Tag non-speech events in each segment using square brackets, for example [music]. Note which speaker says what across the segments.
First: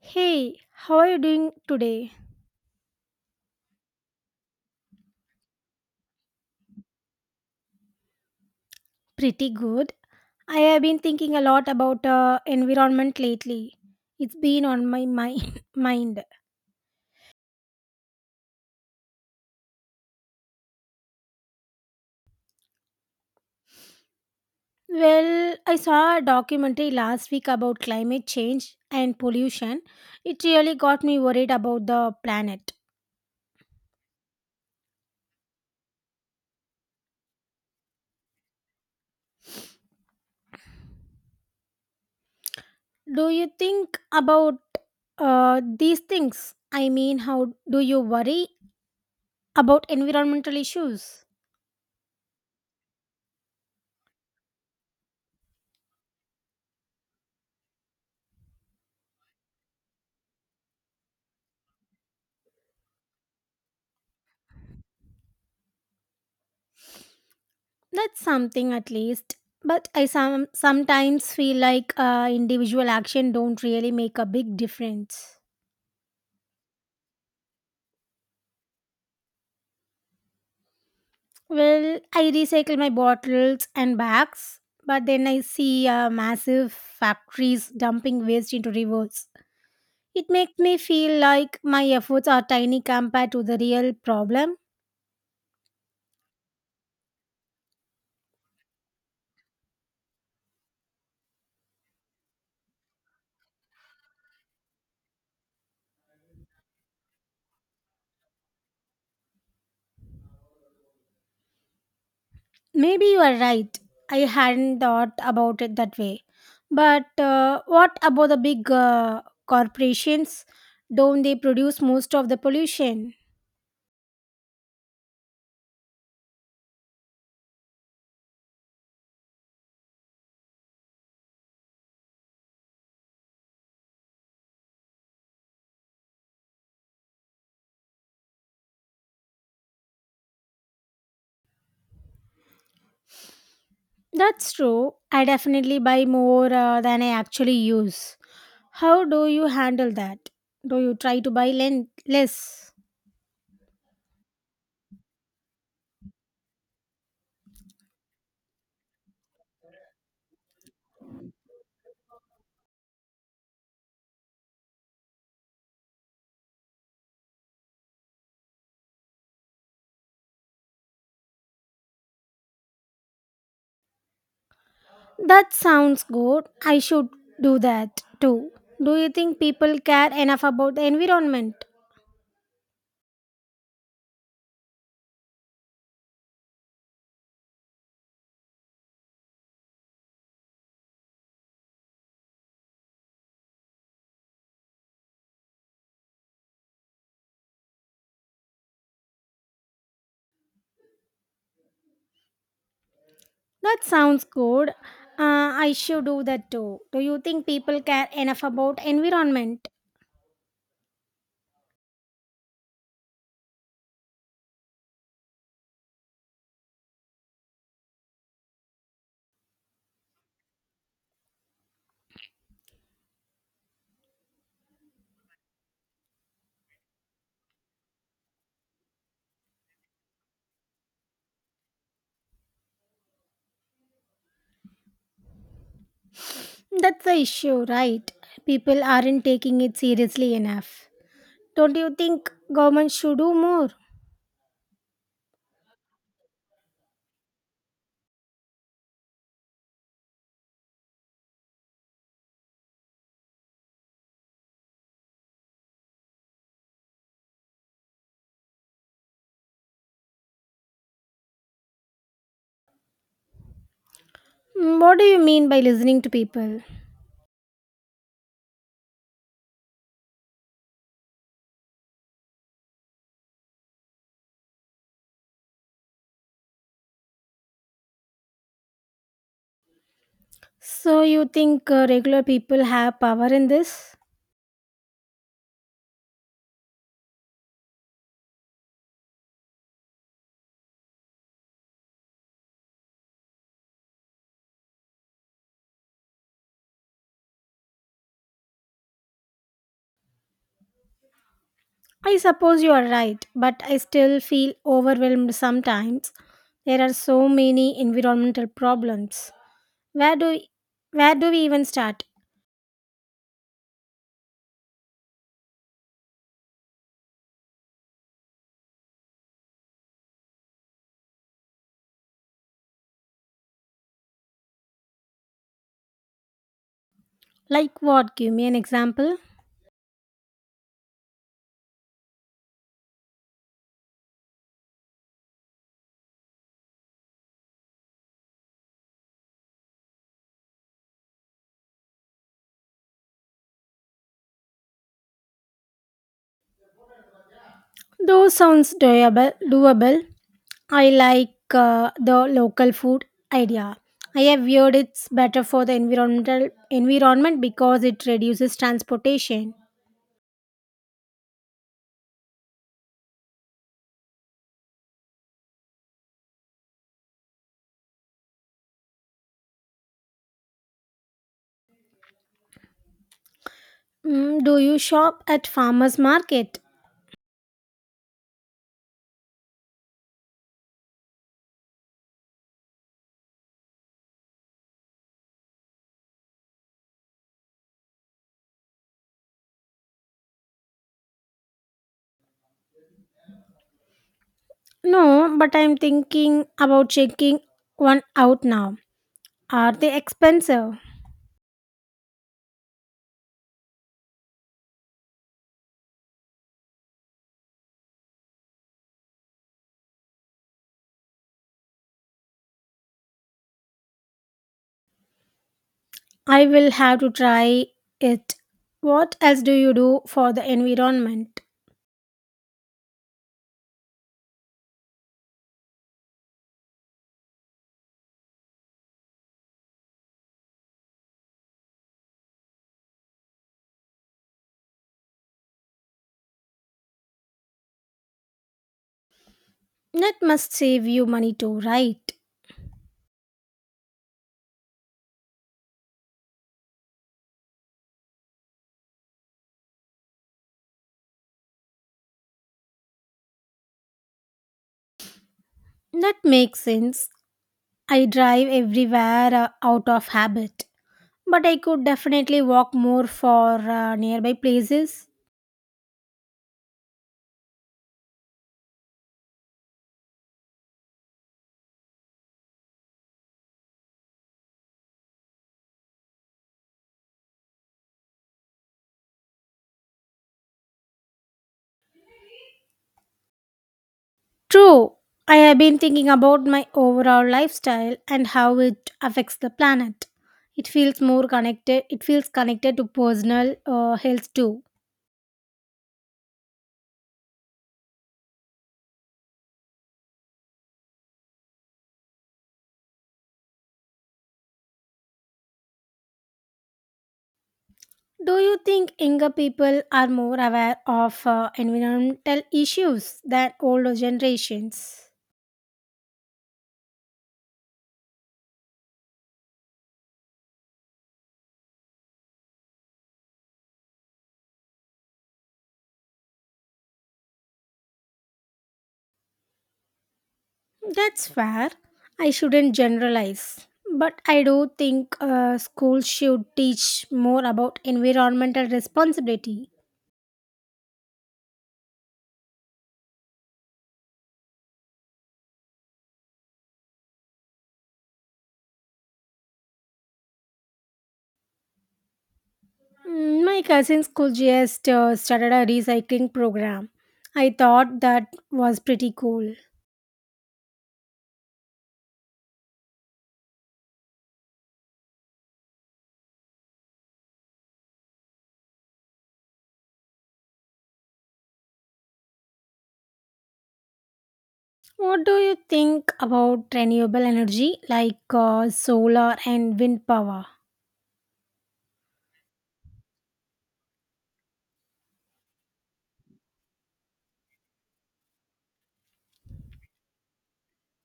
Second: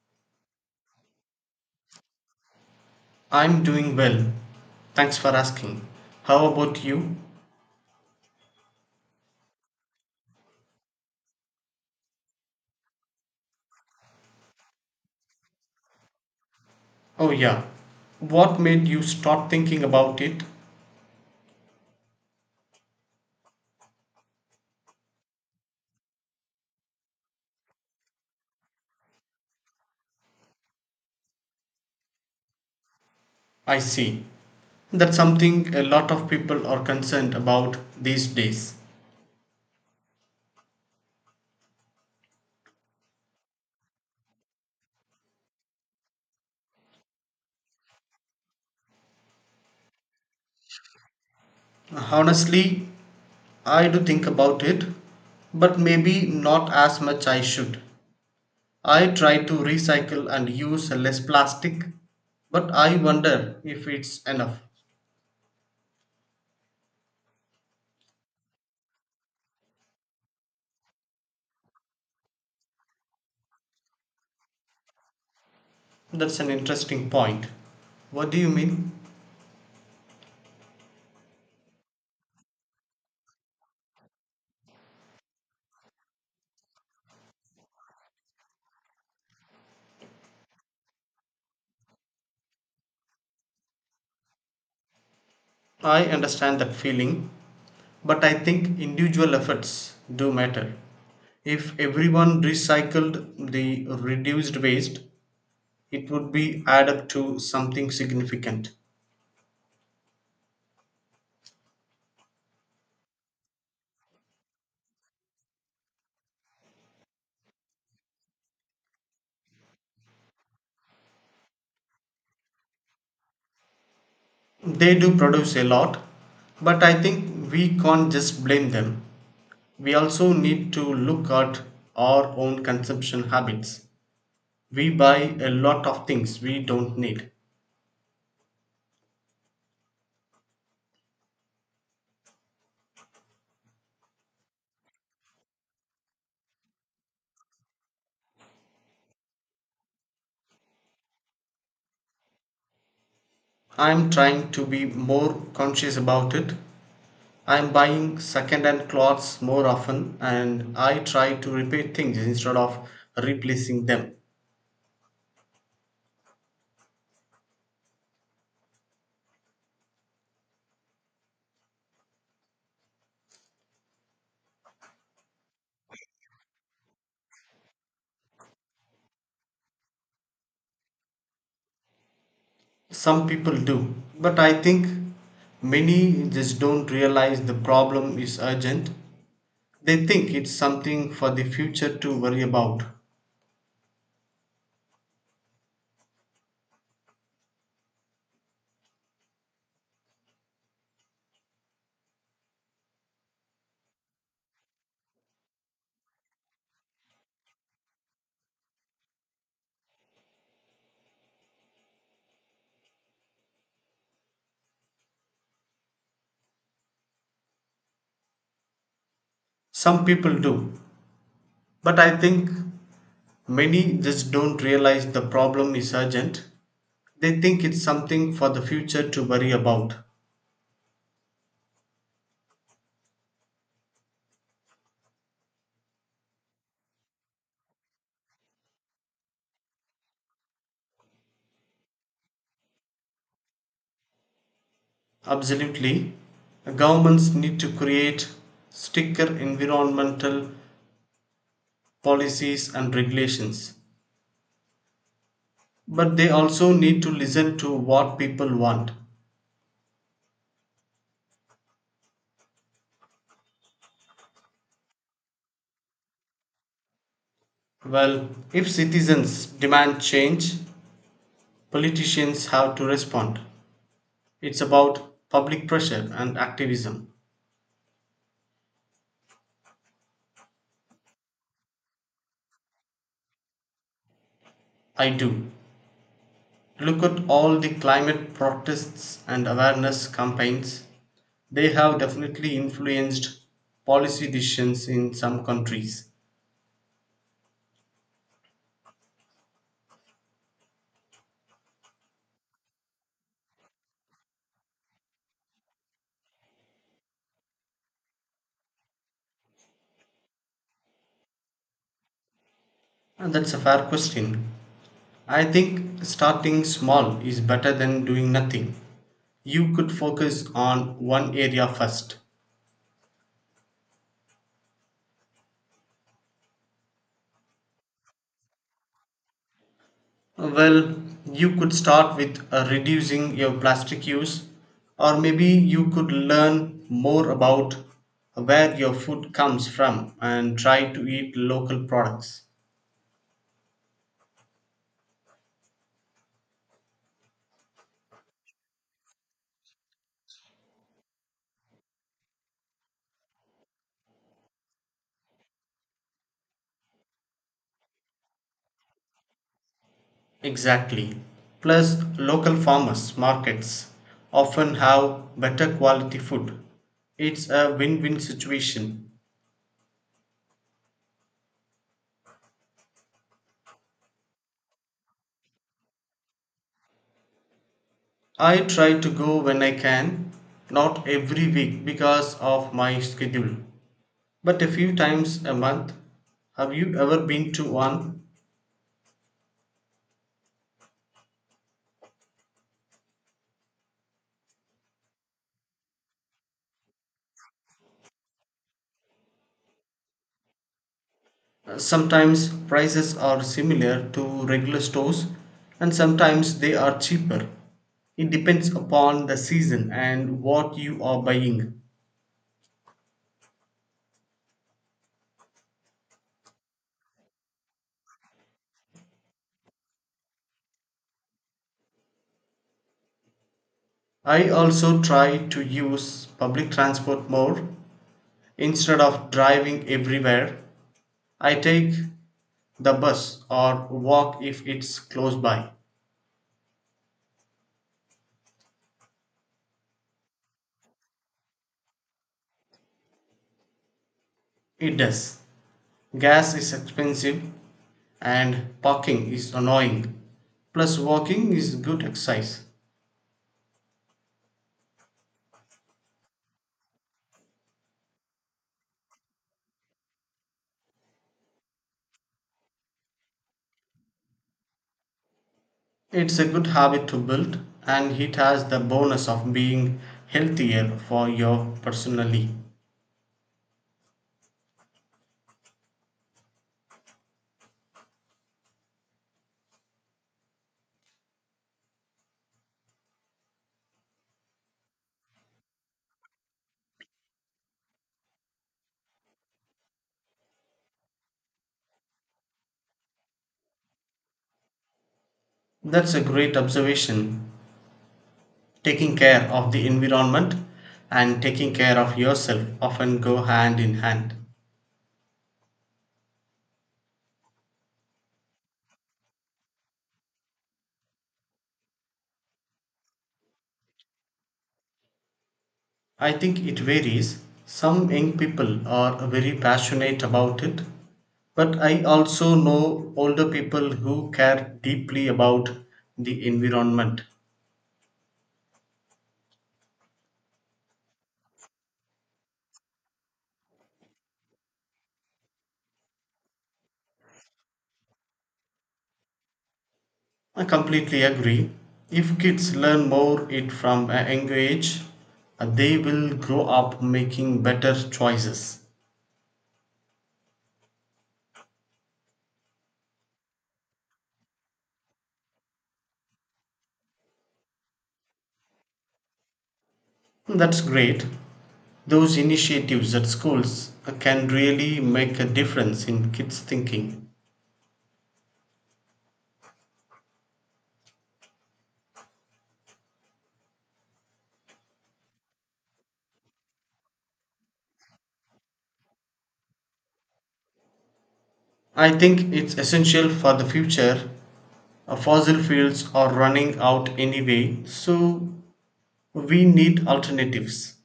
Speaker 1: Hey, how are you doing today?
Speaker 2: I'm doing well. Thanks for asking. How about you?
Speaker 1: Pretty good. I have been thinking a lot about environment lately. It's been on my mind. [laughs] mind.
Speaker 2: Oh, yeah. What made you start thinking about it?
Speaker 1: Well, I saw a documentary last week about climate change and pollution. It really got me worried about the planet.
Speaker 2: I see. That's something a lot of people are concerned about these days.
Speaker 1: Do you think about these things? I mean, how do you worry about environmental issues?
Speaker 2: Honestly, I do think about it, but maybe not as much I should. I try to recycle and use less plastic, but I wonder if it's enough.
Speaker 1: That's something at least. But I sometimes feel like individual action don't really make a big difference.
Speaker 2: That's an interesting point. What do you mean?
Speaker 1: Well, I recycle my bottles and bags, but then I see massive factories dumping waste into rivers. It makes me feel like my efforts are tiny compared to the real problem.
Speaker 2: I understand that feeling, but I think individual efforts do matter. If everyone recycled, the reduced waste it would be add up to something significant.
Speaker 1: Maybe you are right. I hadn't thought about it that way. But what about the big corporations? Don't they produce most of the pollution?
Speaker 2: They do produce a lot, but I think we can't just blame them. We also need to look at our own consumption habits. We buy a lot of things we don't need.
Speaker 1: That's true. I definitely buy more than I actually use. How do you handle that? Do you try to buy less?
Speaker 2: I'm trying to be more conscious about it. I am buying second hand clothes more often and I try to repair things instead of replacing them.
Speaker 1: That sounds good. I should do that too. Do you think people care enough about the environment?
Speaker 2: Some people do, but I think many just don't realize the problem is urgent. They think it's something for the future to worry about.
Speaker 1: That sounds good. I should do that too. Do you think people care enough about environment?
Speaker 2: Some people do, but I think many just don't realize the problem is urgent. They think it's something for the future to worry about.
Speaker 1: That's the issue, right? People aren't taking it seriously enough. Don't you think government should do more?
Speaker 2: Absolutely. Governments need to create stricter environmental policies and regulations. But they also need to listen to what people want.
Speaker 1: Mm, what do you mean by listening to people?
Speaker 2: Well, if citizens demand change, politicians have to respond. It's about public pressure and activism.
Speaker 1: So you think regular people have power in this?
Speaker 2: I do. Look at all the climate protests and awareness campaigns. They have definitely influenced policy decisions in some countries.
Speaker 1: I suppose you are right, but I still feel overwhelmed sometimes. There are so many environmental problems. Where do where do we even start?
Speaker 2: That's a fair question. I think starting small is better than doing nothing. You could focus on one area first.
Speaker 1: Like what? Give me an example.
Speaker 2: Well, you could start with reducing your plastic use, or maybe you could learn more about where your food comes from and try to eat local products.
Speaker 1: Those sounds doable. I like the local food idea. I have heard it's better for the environment because it reduces transportation.
Speaker 2: Exactly. Plus, local farmers markets often have better quality food. It's a win win situation.
Speaker 1: Mm, do you shop at farmers market?
Speaker 2: I try to go when I can, not every week because of my schedule, but a few times a month. Have you ever been to one?
Speaker 1: No, but I'm thinking about checking one out now. Are they expensive?
Speaker 2: Sometimes prices are similar to regular stores and sometimes they are cheaper. It depends upon the season and what you are buying.
Speaker 1: I will have to try it. What else do you do for the environment?
Speaker 2: I also try to use public transport more instead of driving everywhere. I take the bus or walk if it's close by.
Speaker 1: That must save you money too, right?
Speaker 2: It does. Gas is expensive and parking is annoying. Plus, walking is good exercise.
Speaker 1: That makes sense. I drive everywhere out of habit, but I could definitely walk more for nearby places.
Speaker 2: It's a good habit to build, and it has the bonus of being healthier for you personally.
Speaker 1: True, I have been thinking about my overall lifestyle and how it affects the planet. It feels connected to personal health too.
Speaker 2: That's a great observation. Taking care of the environment and taking care of yourself often go hand in hand.
Speaker 1: Do you think younger people are more aware of environmental issues than older generations?
Speaker 2: I think it varies. Some young people are very passionate about it, but I also know older people who care deeply about the environment.
Speaker 1: That's fair. I shouldn't generalize. But I do think schools should teach more about environmental responsibility.
Speaker 2: I completely agree. If kids learn more it from a young age, they will grow up making better choices.
Speaker 1: Mm, my cousin's school just started a recycling program. I thought that was pretty cool.
Speaker 2: That's great. Those initiatives at schools can really make a difference in kids' thinking.
Speaker 1: What do you think about renewable energy like solar and wind power?
Speaker 2: I think it's essential for the future. Fossil fuels are running out anyway, so we need alternatives.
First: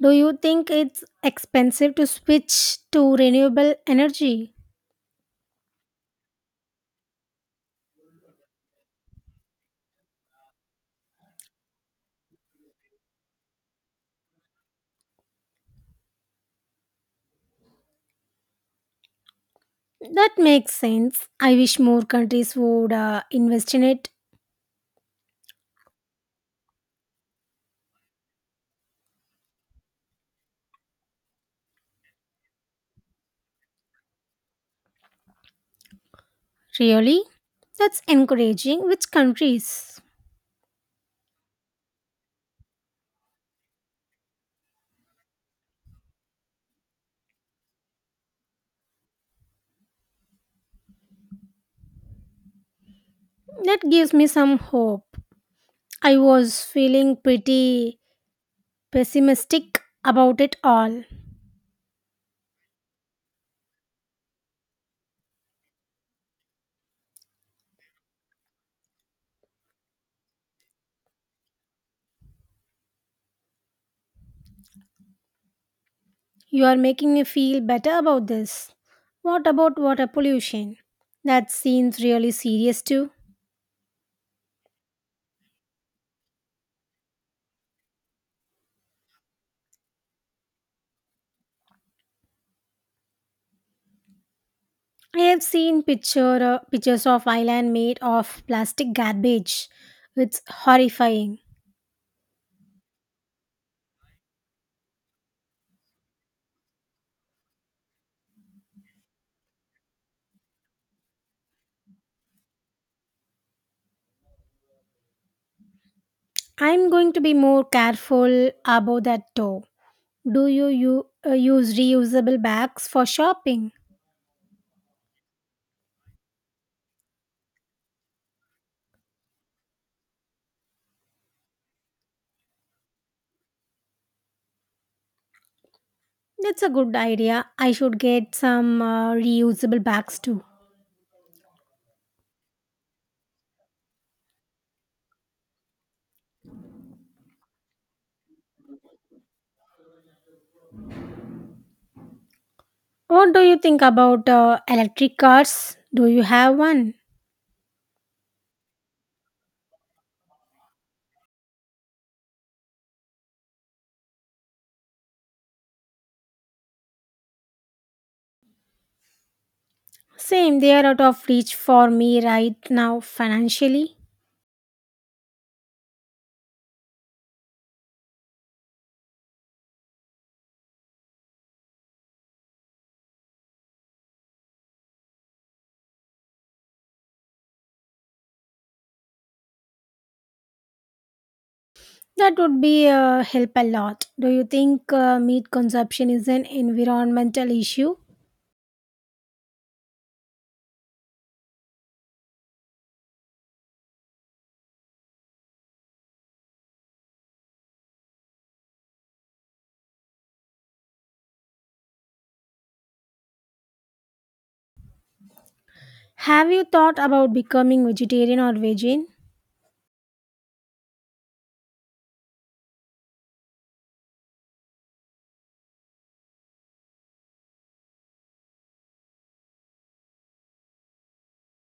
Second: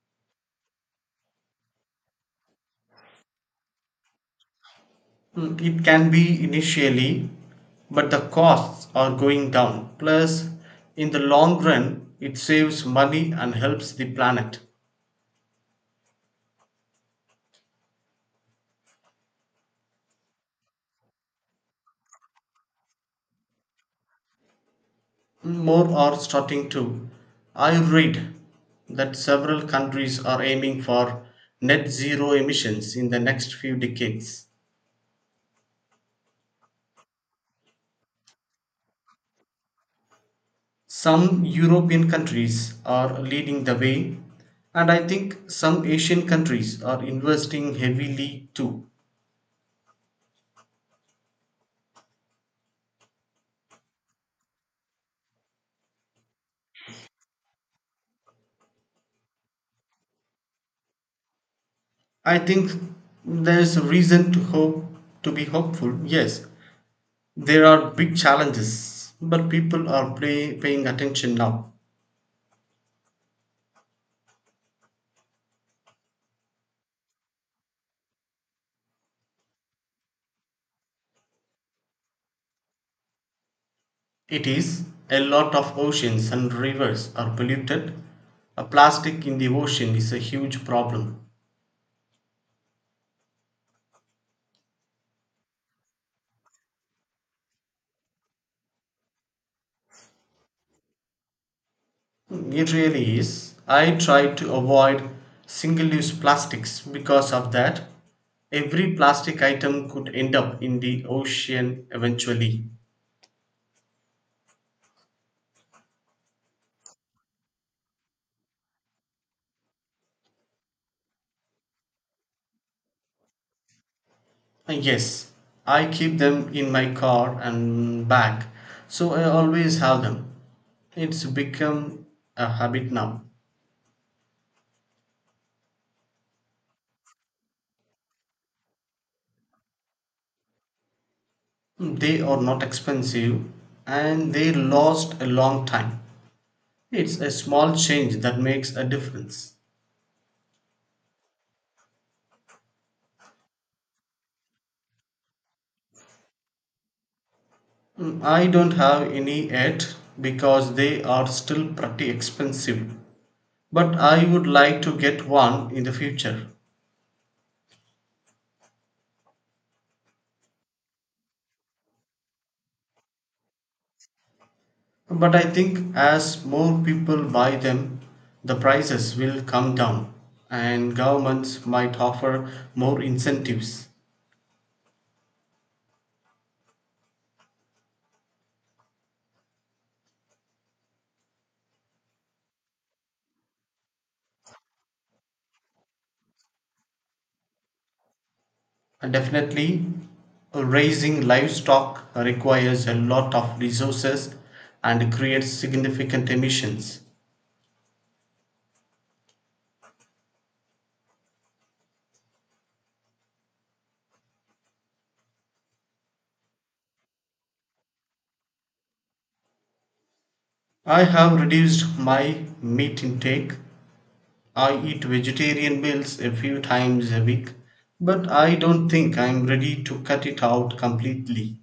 Speaker 1: Do you think it's expensive to switch to renewable energy?
Speaker 2: It can be initially, but the costs are going down. Plus, in the long run, it saves money and helps the planet.
Speaker 1: That makes sense. I wish more countries would invest in it.
Speaker 2: More are starting to. I read that several countries are aiming for net zero emissions in the next few decades.
Speaker 1: Really? That's encouraging. Which countries?
Speaker 2: Some European countries are leading the way, and I think some Asian countries are investing heavily too.
Speaker 1: That gives me some hope. I was feeling pretty pessimistic about it all.
Speaker 2: I think there's a reason to hope to be hopeful. Yes, there are big challenges, but people are paying attention now.
Speaker 1: You are making me feel better about this. What about water pollution? That seems really serious too.
Speaker 2: It is a lot of oceans and rivers are polluted. A plastic in the ocean is a huge problem.
Speaker 1: I have seen pictures of island made of plastic garbage. It's horrifying.
Speaker 2: It really is. I try to avoid single use plastics because of that. Every plastic item could end up in the ocean eventually.
Speaker 1: I'm going to be more careful about that too. You use reusable bags for shopping?
Speaker 2: Yes, I keep them in my car and bag, so I always have them. It's become a habit now.
Speaker 1: That's a good idea. I should get some reusable bags too.
Speaker 2: They are not expensive and they last a long time. It's a small change that makes a difference.
Speaker 1: What do you think about electric cars? Do you have one?
Speaker 2: I don't have any yet because they are still pretty expensive. But I would like to get one in the future.
Speaker 1: Same, they are out of reach for me right now financially.
Speaker 2: But I think as more people buy them, the prices will come down and governments might offer more incentives.
Speaker 1: That would be help a lot. Do you think meat consumption is an environmental issue?
Speaker 2: And definitely, raising livestock requires a lot of resources and creates significant emissions.
Speaker 1: Have you thought about becoming vegetarian or vegan?
Speaker 2: I have reduced my meat intake. I eat vegetarian meals a few times a week, but I don't think I'm ready to cut it out completely.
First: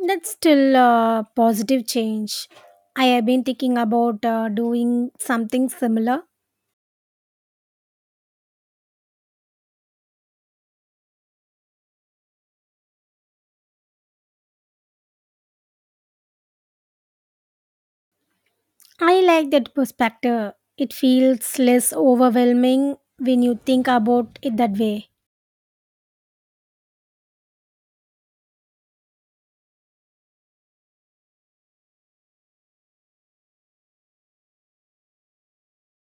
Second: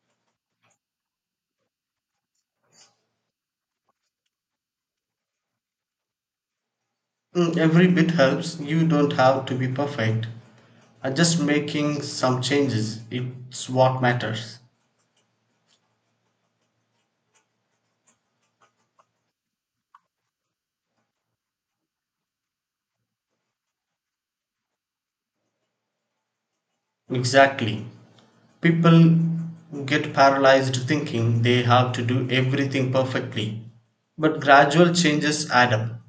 Speaker 1: That's still a positive change. I have been thinking about doing something similar.
Speaker 2: Every bit helps, you don't have to be perfect. Just making some changes, it's what matters.
Speaker 1: I like that perspective. It feels less overwhelming when you think about it that way.
Speaker 2: Exactly. People get paralyzed thinking they have to do everything perfectly, but gradual changes add up.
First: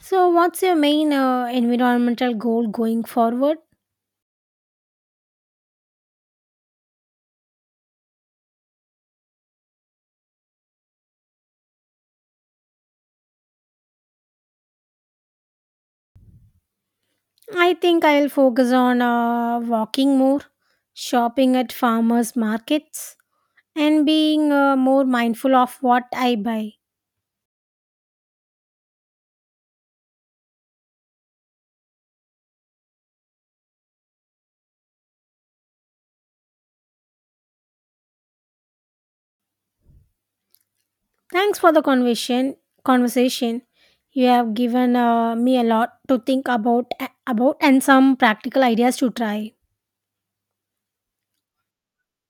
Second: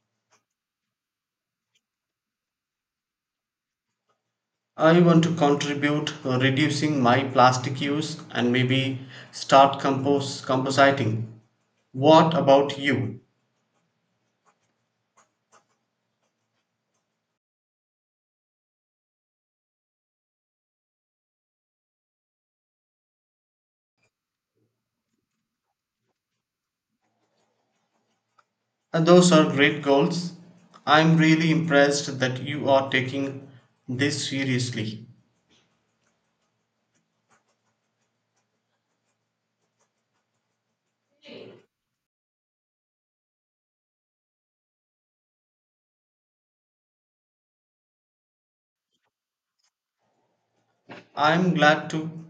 Speaker 1: So, what's your main environmental goal going forward?
Speaker 2: I want to contribute reducing my plastic use and maybe start compost compositing. What about you?
Speaker 1: I think I'll focus on walking more, shopping at farmers markets, and being more mindful of what I buy.
Speaker 2: And those are great goals. I'm really impressed that you are taking this seriously.
Speaker 1: Thanks for the conversation. Conversation, you have given me a lot to think about and some practical ideas to try.
Speaker 2: I'm glad to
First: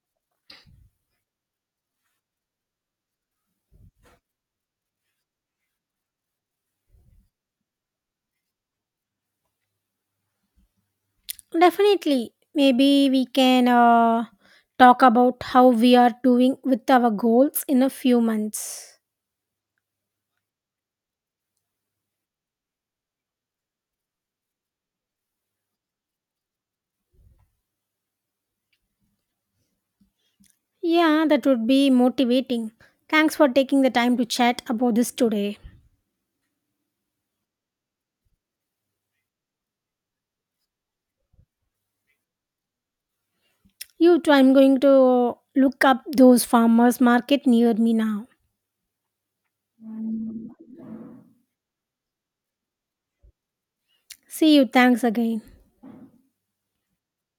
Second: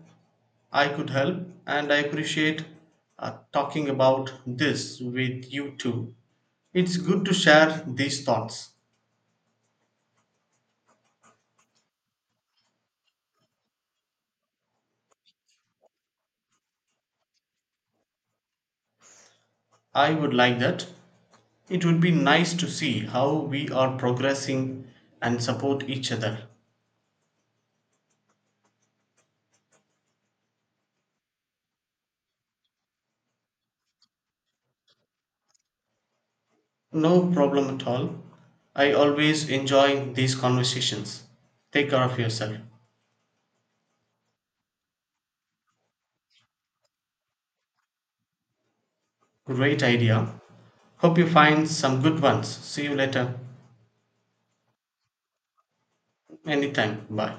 Speaker 2: I could help and I appreciate talking about this with you too. It's good to share these thoughts.
Speaker 1: Definitely, maybe we can talk about how we are doing with our goals in a few months.
Speaker 2: I would like that. It would be nice to see how we are progressing and support each other.
Speaker 1: Yeah, that would be motivating. Thanks for taking the time to chat about this today.
Speaker 2: No problem at all. I always enjoy these conversations. Take care of yourself.
Speaker 1: You too. I'm going to look up those farmers market near me now.
Speaker 2: Great idea. Hope you find some good ones. See you later.
Speaker 1: See you. Thanks again.
Speaker 2: Anytime. Bye.